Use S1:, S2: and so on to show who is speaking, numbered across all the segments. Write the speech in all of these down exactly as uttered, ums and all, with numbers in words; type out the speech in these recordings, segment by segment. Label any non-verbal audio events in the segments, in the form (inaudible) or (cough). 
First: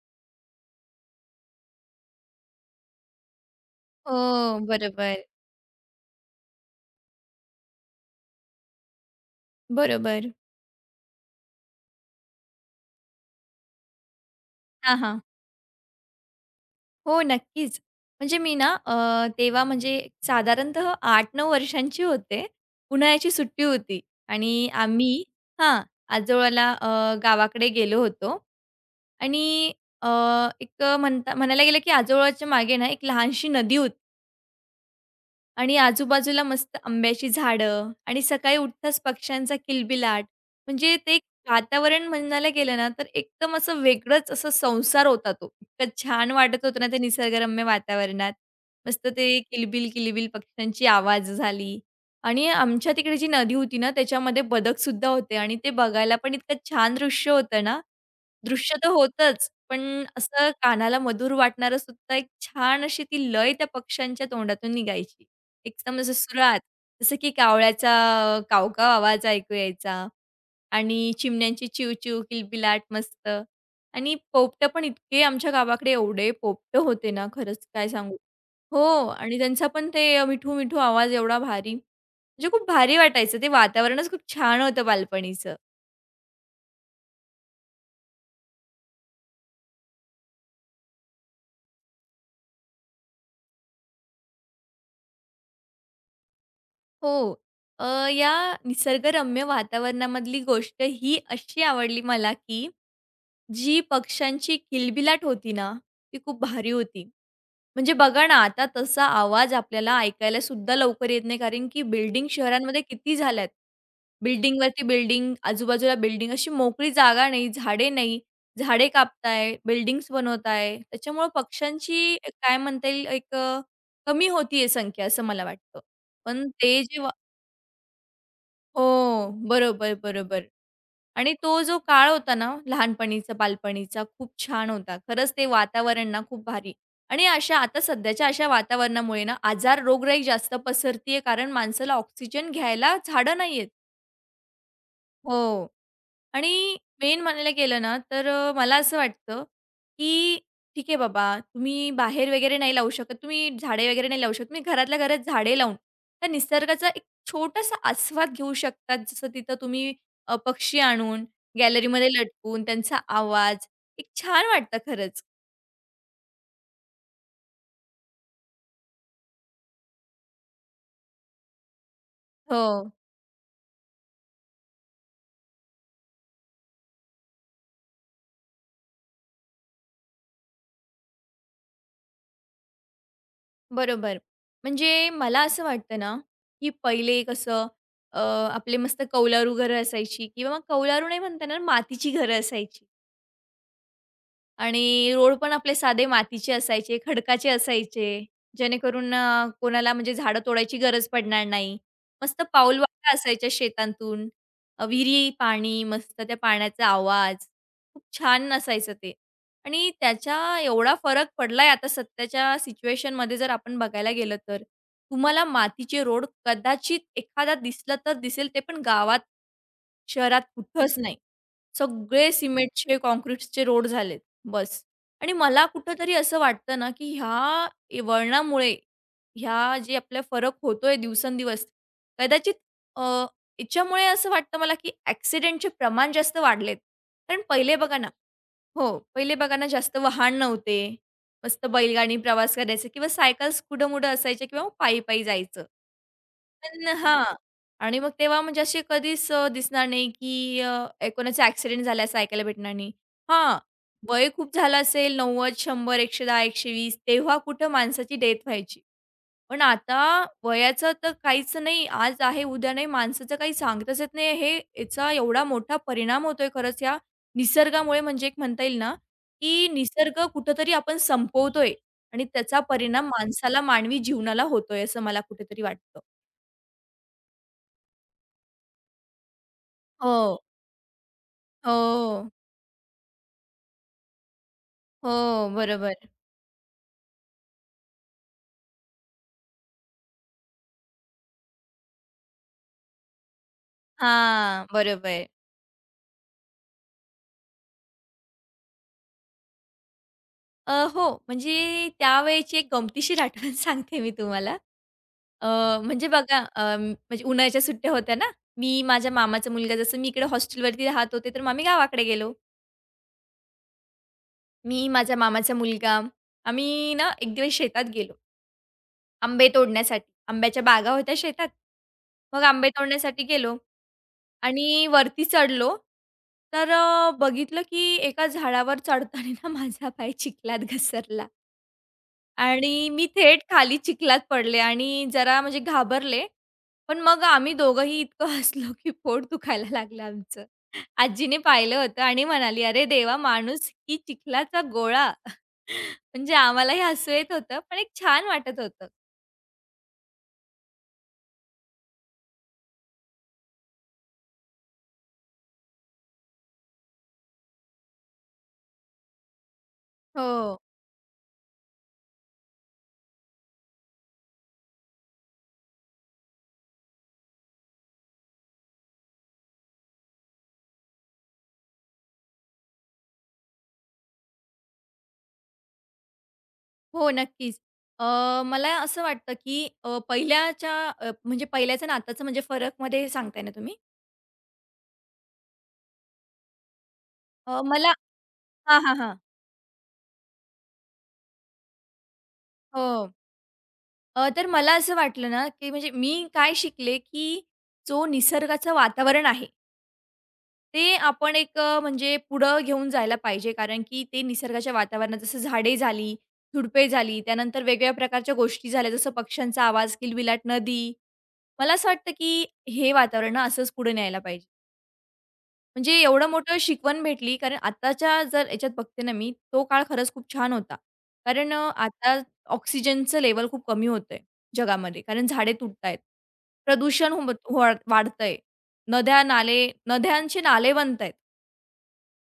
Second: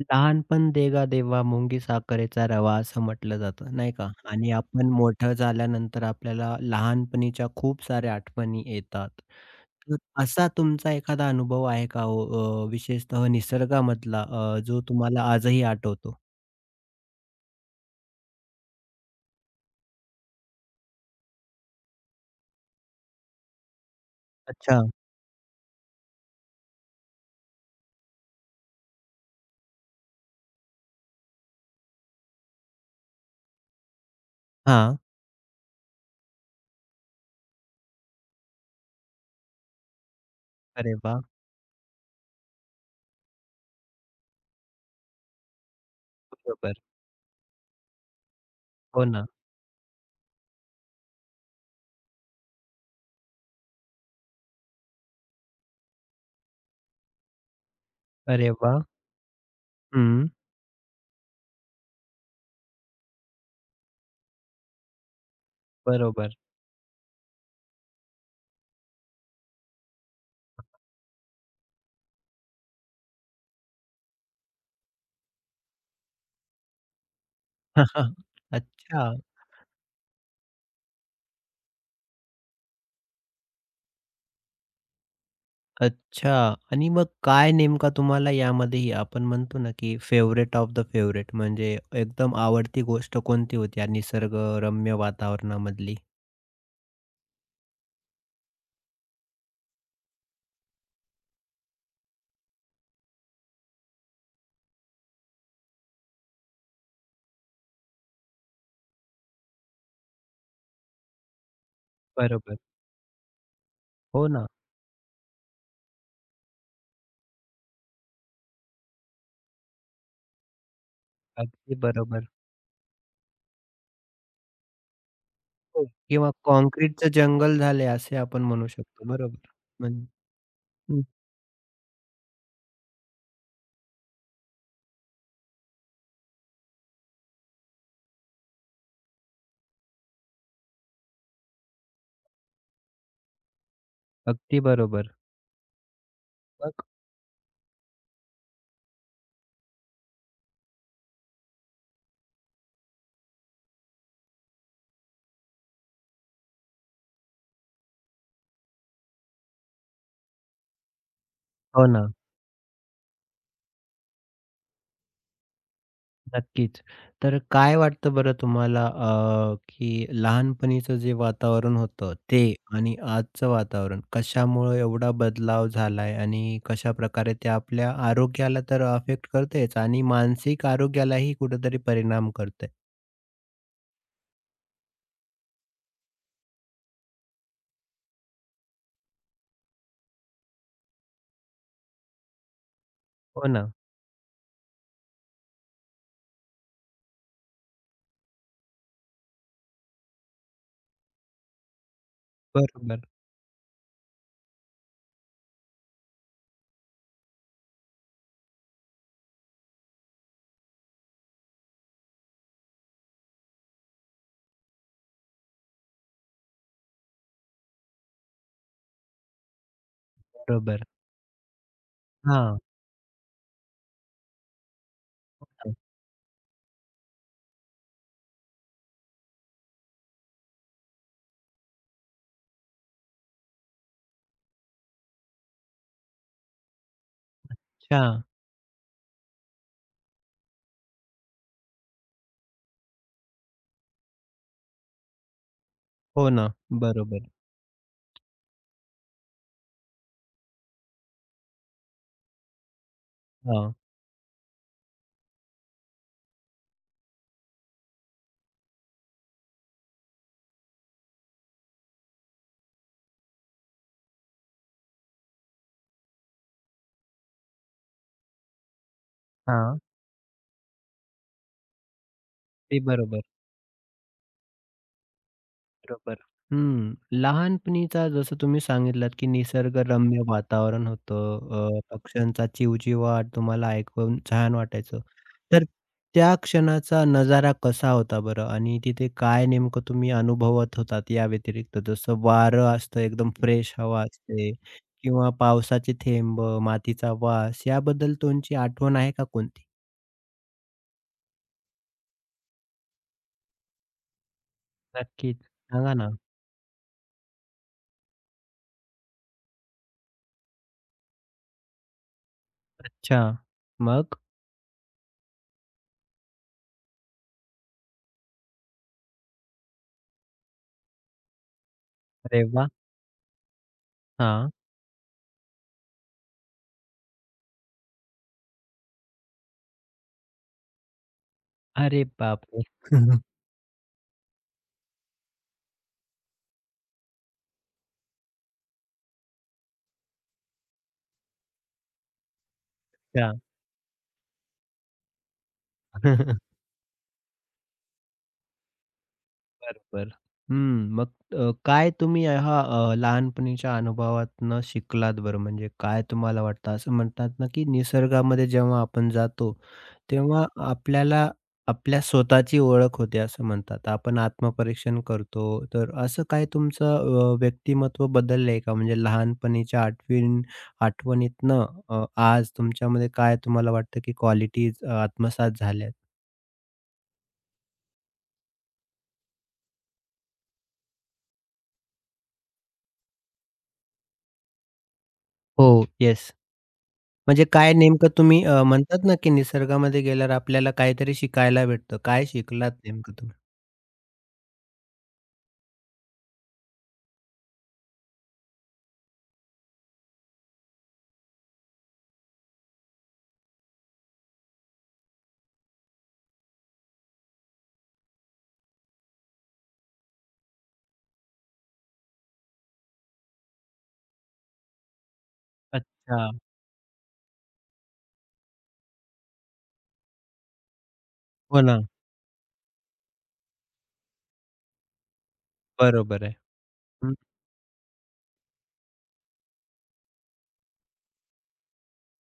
S1: लहानपण देगा देवा मुंगी साखरेचा रवा असं म्हटलं जातं नाही का? आणि
S2: हो,
S1: आपण
S2: बरोबर,
S1: मोठं झाल्यानंतर आपल्याला लहानपणीच्या खूप साऱ्या आठवणी येतात. तर
S2: बरोबर.
S1: असा तुमचा एखादा अनुभव आहे का हो अ, विशेषतः निसर्गामधला अ, जो
S2: हां, हां.
S1: तुम्हाला आजही आठवतो?
S2: हो, नक्कीच. म्हणजे मी ना अ, तेव्हा म्हणजे साधारणतः आठ नऊ वर्षांची होते. उन्हाळ्याची सुट्टी होती आणि
S1: अच्छा.
S2: आम्ही हां, आजोळाला अ, गावाकडे गेलो होतो आणि अ, एक म्हणता म्हणायला गेलं की आजोळाच्या मागे ना एक लहानशी नदी होती.
S1: हां.
S2: आणि आजूबाजूला मस्त आंब्याची झाडं आणि सकाळी उठताच पक्ष्यांचा किलबिलाट.
S1: अरे
S2: म्हणजे ते
S1: वाह!
S2: एक वातावरण म्हणायला गेलं ना, तर एकदम असं वेगळंच असा संसार होता तो. इतकं छान वाटत
S1: बरोबर.
S2: होतं ना, ते निसर्गरम्य वातावरणात.
S1: हो
S2: मस्त
S1: ना.
S2: ते किलबिल-किलबिल पक्ष्यांची आवाज झाली आणि आमच्या तिकडे जी नदी होती ना, त्याच्यामध्ये बदकसुद्धा होते आणि ते बघायला पण इतकं छान दृश्य होतं ना,
S1: अरे
S2: दृश्य
S1: वाह!
S2: तर होतंच, पण
S1: हं.
S2: असं कानाला मधुर वाटणारं सुद्धा एक छान अशी ती लय त्या पक्ष्यांच्या तोंडातून निघायची. एकदम असं
S1: बरोबर.
S2: सुरात. जसं की कावळ्याचा अ, कावकाव आवाज ऐकू यायचा आणि चिमण्यांची चिवचिव, किलबिलाट मस्त आणि पोपटं पण इतके आमच्या गावाकडे एवढे पोपटं होते ना, खरंच काय
S1: (laughs)
S2: सांगू. हो
S1: अच्छा.
S2: आणि त्यांचा पण ते मिठू-मिठू आवाज एवढा भारी. म्हणजे खूप भारी वाटायचं. ते वातावरणच खूप छान होतं बालपणीचं.
S1: अच्छा आणि मग काय नेमका तुम्हाला यामध्येही आपण म्हणतो ना, की फेवरेट ऑफ द फेवरेट, म्हणजे एकदम आवडती गोष्ट कोणती होती या निसर्गरम्य वातावरणामधली?
S2: हो. अ, या निसर्गरम्य वातावरणामधली गोष्ट ही अशी आवडली मला, की जी पक्ष्यांची किलबिलाट होती ना, ती खूप भारी होती. म्हणजे बघा ना, आता तसा आवाज आपल्याला ऐकायला सुद्धा लवकर येत नाही, कारण की बिल्डिंग
S1: बरोबर.
S2: शहरांमध्ये किती झाल्यात.
S1: हो ना,
S2: बिल्डिंगवरती बिल्डिंग, आजूबाजूला बिल्डिंग, अशी मोकळी जागा नाही, झाडे नाही. झाडे कापताय, बिल्डिंग्स बनवताय. त्याच्यामुळं
S1: अगदी
S2: पक्ष्यांची
S1: बरोबर.
S2: काय म्हणता येईल, एक अ, कमी होती संख्या असं मला वाटतं.
S1: हो. किंवा
S2: पण ते जे
S1: काँक्रीटचं जंगल झाले असे आपण म्हणू शकतो.
S2: हो.
S1: बरोबर.
S2: बरोबर,
S1: म्हण
S2: बरोबर.
S1: हं.
S2: आणि तो जो काळ होता ना, लहानपणीचा, बालपणीचा खूप छान होता. खरंच ते वातावरण ना खूप भारी. आणि अशा आता सध्याच्या अशा वातावरणामुळे ना आजार, रोगराई जास्त पसरतीये कारण माणसाला ऑक्सिजन घ्यायला झाडं नाहीयेत.
S1: अगदी बरोबर.
S2: हो. आणि
S1: मग
S2: मेन म्हणायला गेलं ना, तर अ, मला असं वाटतं, की ठीक आहे बाबा, तुम्ही बाहेर वगैरे नाही लावू शकत, तुम्ही झाडे वगैरे नाही लावू शकत. तुम्ही घरातल्या घरात झाडे लावून त्या निसर्गाचा एक छोटासा आस्वाद घेऊ शकतात. जसं तिथं तुम्ही अ, पक्षी आणून
S1: हो ना.
S2: गॅलरीमध्ये लटकून त्यांचा आवाज, एक छान वाटतं खरंच.
S1: नक्कीच. तर काय वाटतं बरं तुम्हाला अ, की लहानपणीचं जे वातावरण होतं ते
S2: हो,
S1: आणि आजचं वातावरण कशामुळे एवढा बदलाव झालाय आणि कशाप्रकारे ते आपल्या आरोग्याला तर अफेक्ट करतेच आणि मानसिक आरोग्यालाही कुठेतरी परिणाम करते.
S2: बरोबर. म्हणजे मला असं वाटतं ना, की पहिले कसं अ, आपले मस्त कौलारू घरं असायची किंवा मग कौलारू नाही म्हणता येणार, मातीची घरं असायची.
S1: हो ना.
S2: आणि रोड पण आपले साधे मातीचे असायचे, खडकाचे असायचे, जेणेकरून अ, कोणाला म्हणजे झाडं तोडायची गरज पडणार नाही. मस्त
S1: बरोबर,
S2: पाऊलवाटा असायच्या शेतांतून. अ, विहिरी, पाणी, मस्त त्या पाण्याचा आवाज. खूप छान असायचं ते आणि त्याच्या एवढा फरक पडलाय आता सध्याच्या सिच्युएशनमध्ये जर आपण बघायला गेलं तर. तुम्हाला मातीचे रोड कदाचित एखादा दिसला तर दिसेल, ते पण गावात, शहरात
S1: बरोबर.
S2: कुठंच नाही. सगळे
S1: हां.
S2: सिमेंटचे, काँक्रीट्सचे रोड झालेत. बस. आणि मला कुठेतरी असं वाटतं ना, की ह्या ए वळणामुळे, ह्या जे आपला फरक होतोय दिवसेंदिवस, कदाचित अ, याच्यामुळे असं वाटतं मला, की ॲक्सिडेंटचे प्रमाण जास्त वाढलेत. कारण पहिले बघा
S1: अच्छा.
S2: ना, हो, पहिले बघा ना जास्त वाहन नव्हते. मस्त बैलगाडीने प्रवास करायचा किंवा सायकल स्कुडं-मुडं असायच्या किंवा पायी-पायी जायचं.
S1: हो ना.
S2: पण हां
S1: बरोबर.
S2: आणि मग तेव्हा म्हणजे अशी कधीच अ, दिसणार नाही, की अ, ए कोणाचा ॲक्सिडेंट झाला सायकल भेटणार नाही. हां,
S1: हां,
S2: वय खूप झालं असेल नव्वद, शंभर, एकशे दहा, एकशे वीस तेव्हा कुठं माणसाची डेथ व्हायची. पण आता वयाचं तर काहीच नाही. आज आहे, उद्या नाही. माणसाचं काही सांगताच येत नाही. हे याचा एवढा मोठा परिणाम होतोय खरंच या निसर्गामुळे म्हणजे एक म्हणता येईल ना, की
S1: हां.
S2: निसर्ग कुठेतरी आपण संपवतोय आणि त्याचा
S1: ते
S2: परिणाम
S1: बरोबर.
S2: माणसाला, मानवी जीवनाला होतोय असं मला कुठेतरी वाटतं.
S1: बरोबर. हं. लहानपणीचा जसं तुम्ही सांगितलात, की निसर्गरम्य
S2: हो,
S1: वातावरण होतं. अ,
S2: हो,
S1: पक्ष्यांचा चिवचिवाट तुम्हाला ऐकून छान वाटायचं.
S2: हो.
S1: तर
S2: बरोबर.
S1: त्या क्षणाचा नजारा कसा होता बरं? आणि तिथे काय नेमकं तुम्ही अनुभवत होतात या व्यतिरिक्त? जसं वारं असतं, एकदम फ्रेश हवा असते
S2: हां, बरोबर.
S1: किंवा पावसाचे थेंब, मातीचा वास याबद्दल तुमची आठवण आहे का कोणती?
S2: अ, हो, म्हणजे त्यावेळची एक गमतीशीर आठवण (laughs) सांगते मी तुम्हाला.
S1: नक्कीच.
S2: अ,
S1: सांगा
S2: म्हणजे
S1: ना.
S2: बघा अ, म्हणजे उन्हाळ्याच्या सुट्ट्या होत्या ना, मी माझ्या मामाचा मुलगा जसं मी इकडे हॉस्टेलवरती राहत होते, तर मग आम्ही गावाकडे गेलो.
S1: अच्छा. मग?
S2: मी, माझा मामाचा मुलगा, आम्ही ना एक दिवस शेतात गेलो आंबे तोडण्यासाठी. आंब्याच्या बागा होत्या शेतात. मग
S1: अरे
S2: आंबे
S1: वाह!
S2: तोडण्यासाठी गेलो
S1: हां.
S2: आणि वरती चढलो, तर अ, बघितलं की एका झाडावर चढताना ना माझा पाय चिखलात घसरला.
S1: अरे बापरे!
S2: आणि मी
S1: (laughs)
S2: थेट खाली चिखलात पडले आणि जरा म्हणजे घाबरले. पण मग आम्ही दोघंही इतकं (laughs) हसलो, की पोट दुखायला लागलं आमचं. आजीने पाहिलं होतं आणि म्हणाली, "अरे देवा!
S1: अच्छा.
S2: माणूस की चिखलाचा गोळा." (laughs) म्हणजे
S1: (laughs)
S2: आम्हालाही हसू येत होतं, पण एक छान वाटत होतं.
S1: बरं, बरं. हं. मग अ, काय तुम्ही ह्या अ, लहानपणीच्या अनुभवातनं शिकलात बरं? म्हणजे काय तुम्हाला वाटतं? असं म्हणतात ना, की निसर्गामध्ये जेव्हा आपण जातो, तेव्हा
S2: हो.
S1: आपल्याला आपल्या स्वतःची ओळख होते असं म्हणतात. आपण आत्मपरीक्षण करतो. तर असं काय तुमचं अ, व्यक्तिमत्व बदललंय का? म्हणजे लहानपणीच्या आठवीन आठवणीतनं अ, आज तुमच्यामध्ये काय तुम्हाला वाटतं, की क्वालिटीज आत्मसात झाल्यात?
S2: हो, नक्कीच. अ, मला असं वाटतं, की अ, पहिल्याच्या अ, म्हणजे पहिल्याचं आणि आताचं म्हणजे फरकमध्ये सांगताय ना तुम्ही?
S1: हो. येस. म्हणजे
S2: अ,
S1: काय
S2: मला
S1: नेमकं तुम्ही अ,
S2: हां, हां,
S1: म्हणतात
S2: हां.
S1: ना, की निसर्गामध्ये गेल्यावर आपल्याला काहीतरी शिकायला भेटतं. काय शिकलात
S2: हो.
S1: नेमकं तुम्ही?
S2: अ, तर मला असं वाटलं ना, की म्हणजे मी काय शिकले, की जो निसर्गाचं वातावरण आहे, ते आपण एक अ, म्हणजे पुढं घेऊन जायला पाहिजे. कारण की ते निसर्गाच्या वातावरणात जसं झाडे झाली, झुडपे झाली, त्यानंतर वेगवेगळ्या प्रकारच्या गोष्टी झाल्या, जसं पक्ष्यांचा आवाज, किलबिलाट, नदी. मला असं वाटतं, की हे वातावरण ना असंच पुढे न्यायला पाहिजे. म्हणजे एवढं
S1: अच्छा.
S2: मोठं शिकवण भेटली कारण आत्ताच्या जर याच्यात बघते ना मी, तो काळ खरंच खूप छान होता. कारण अ,
S1: हो ना,
S2: आता ऑक्सिजनचं लेवल खूप कमी होतंय जगामध्ये. कारण झाडे तुटतायत.
S1: बरोबर आहे.
S2: प्रदूषण
S1: हं,
S2: होत वा वाढतंय. नद्या, नाले नद्यांचे नाले बनतायत.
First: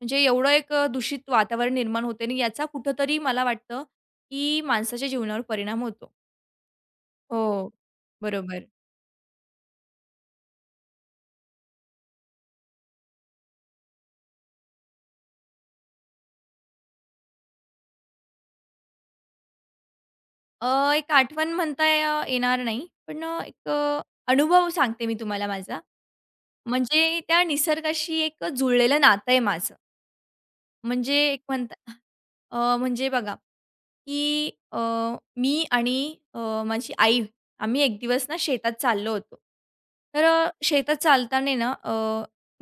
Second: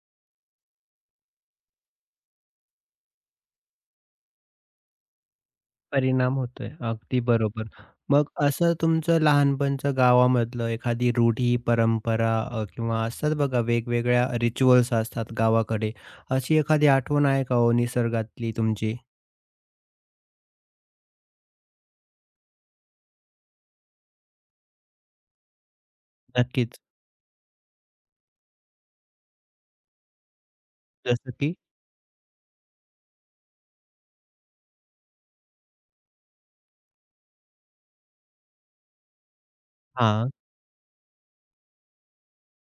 S2: म्हणजे एवढं एक अ, दूषित वातावरण निर्माण होते आणि याचा कुठेतरी मला वाटतं, की माणसाच्या जीवनावर परिणाम होतो.
S1: परिणाम होतोय. अगदी बरोबर.
S2: हो,
S1: मग
S2: बरोबर.
S1: असं तुमचं लहानपणचं गावामधलं एखादी रूढी, परंपरा अ, किंवा असतात बघा वेगवेगळ्या रिच्युअल्स असतात गावाकडे. अशी एखादी आठवण आहे का हो निसर्गातली तुमची?
S2: अ, एक आठवण म्हणता अ, येणार नाही. पण अ, एक अ, अनुभव सांगते मी तुम्हाला माझा.
S1: नक्कीच.
S2: म्हणजे त्या निसर्गाशी एक अ, जुळलेलं नातं आहे माझं. म्हणजे
S1: जसं
S2: एक
S1: की
S2: म्हणता अ, म्हणजे बघा, की अ, मी आणि अ, माझी आई आम्ही एक दिवस ना शेतात चाललो होतो. तर
S1: हां.
S2: अ, शेतात चालताना ना अ,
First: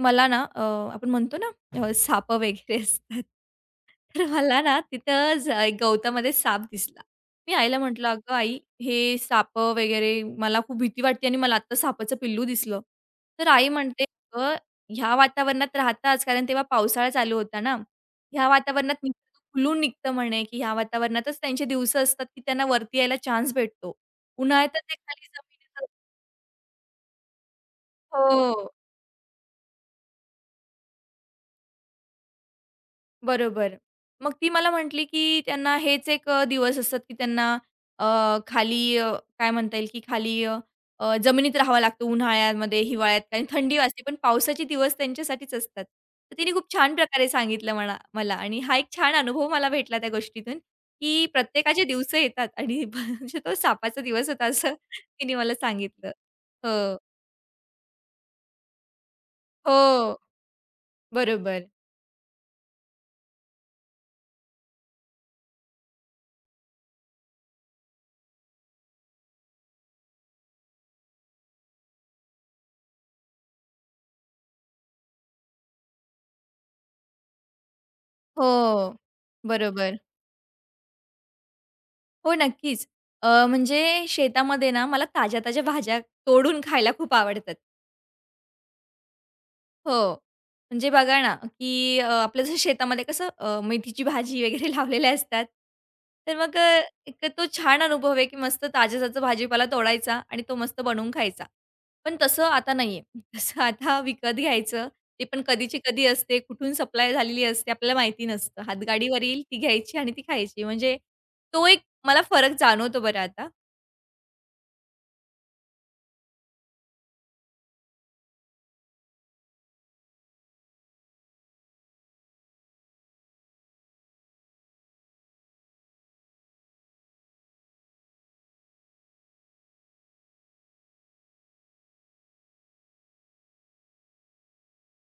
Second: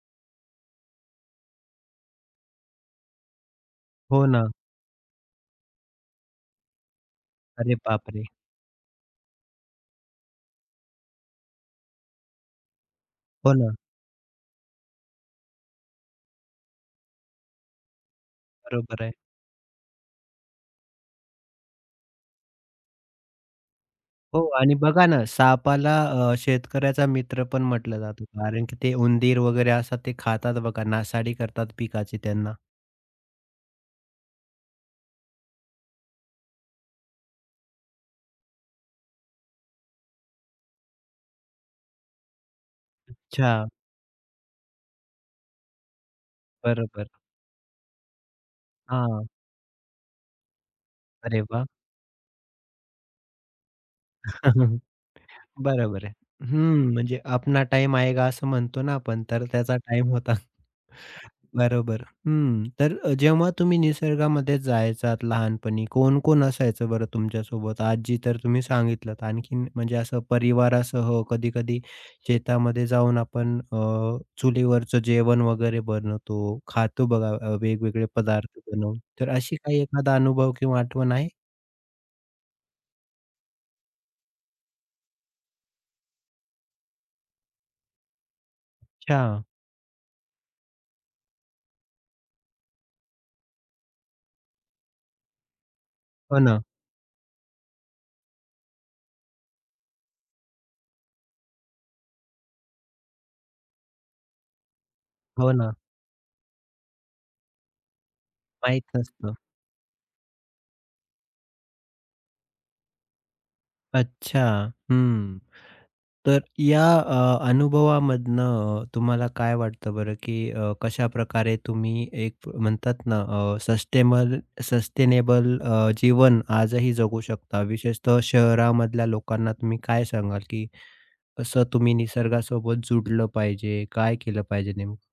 S2: मला ना अ, आपण म्हणतो ना अ, सापं वगैरे असतात. तर
S1: हो ना.
S2: मला ना तिथं ज एक गवतामध्ये साप दिसला. मी
S1: अरे
S2: आईला म्हटलं,
S1: बापरे!
S2: "अगं आई, हे साप वगैरे मला खूप भीती वाटते आणि मला आत्ता सापाचं पिल्लू दिसलं." तर
S1: हो
S2: आई
S1: ना.
S2: म्हणते, "अगं, ह्या वातावरणात राहताच कारण तेव्हा पावसाळा चालू होता ना. ह्या वातावरणात
S1: बरोबर आहे.
S2: निसर्ग खुलून निघतं म्हणे, की ह्या वातावरणातच त्यांचे दिवसं असतात, की त्यांना वरती यायला चान्स भेटतो.
S1: हो
S2: उन्हाळ्यात
S1: आणि
S2: तर ते
S1: बघा ना,
S2: खाली जमिनीत"
S1: सापाला
S2: असतात.
S1: अ, शेतकऱ्याचा मित्र पण म्हटलं जातं. कारण
S2: हो.
S1: की ते उंदीर वगैरे असतात ते खातात बघा, नासाडी करतात पिकाची त्यांना.
S2: बरोबर. मग ती मला म्हटली, की त्यांना हेच एक अ, दिवस असतात, की त्यांना अ, खाली अ, काय म्हणता येईल, की खाली अ, अ, जमिनीत राहावं लागतं उन्हाळ्यामध्ये, हिवाळ्यात कारण
S1: अच्छा,
S2: थंडी वाजते, पण पावसाचे दिवस त्यांच्यासाठीच असतात. तर तिने खूप छान
S1: बरोबर.
S2: प्रकारे सांगितलं म्हणा मला आणि हा एक छान
S1: हां,
S2: अनुभव मला भेटला त्या गोष्टीतून, की
S1: अरे वाह!
S2: प्रत्येकाचे दिवस येतात आणि (laughs) म्हणजे तो सापाचा दिवस होता असं
S1: (laughs)
S2: तिने मला
S1: बरोबर
S2: सांगितलं.
S1: आहे. हं,
S2: हो.
S1: म्हणजे अपना टाईम आएगा असं म्हणतो ना आपण, तर त्याचा टाईम
S2: हो.
S1: होता.
S2: बरोबर.
S1: बरोबर. हं. तर अ, जेव्हा तुम्ही निसर्गामध्ये जायचात लहानपणी, कोण-कोण असायचं बरं तुमच्यासोबत? आजी तर तुम्ही सांगितलंत. आणखीन म्हणजे असं परिवारासह कधी-कधी शेतामध्ये जाऊन आपण अ, चुलीवरचं जेवण वगैरे बनवतो, खातो बघा अ, वेगवेगळे पदार्थ
S2: हो.
S1: बनवून. तर अशी काही
S2: बरोबर.
S1: एखादा अनुभव किंवा आठवण आहे?
S2: हो, नक्कीच. अ, म्हणजे शेतामध्ये ना मला ताज्या-ताज्या भाज्या तोडून खायला खूप आवडतात.
S1: अच्छा.
S2: हो. म्हणजे बघा ना, की अ, आपलं जसं शेतामध्ये कसं अ, मेथीची भाजी वगैरे (laughs) लावलेल्या असतात. तर
S1: हो
S2: मग
S1: ना.
S2: अ, एक तो छान अनुभव आहे, की मस्त ताजा-ताजा भाजीपाला तोडायचा आणि तो मस्त बनवून खायचा. पण तसं आता नाहीये. (laughs) तसं आता विकत घ्यायचं. ते पण
S1: हो ना.
S2: कधीची कधी असते, कुठून सप्लाय झालेली असते आपल्याला माहिती नसतं.
S1: माहीत
S2: हातगाडीवर
S1: नसतं.
S2: येईल ती घ्यायची आणि ती खायची. म्हणजे तो एक मला फरक जाणवतो बरं आता.
S1: अच्छा. हं. तर या अ, अनुभवामधनं अ, तुम्हाला काय वाटतं बरं, की अ, कशा प्रकारे तुम्ही एक म्हणतात ना अ, सस्टेनेबल जीवन आजही जगू शकता? विशेषतः शहरामधल्या लोकांना तुम्ही काय सांगाल, की कसं तुम्ही निसर्गासोबत जुडलं पाहिजे? काय केलं पाहिजे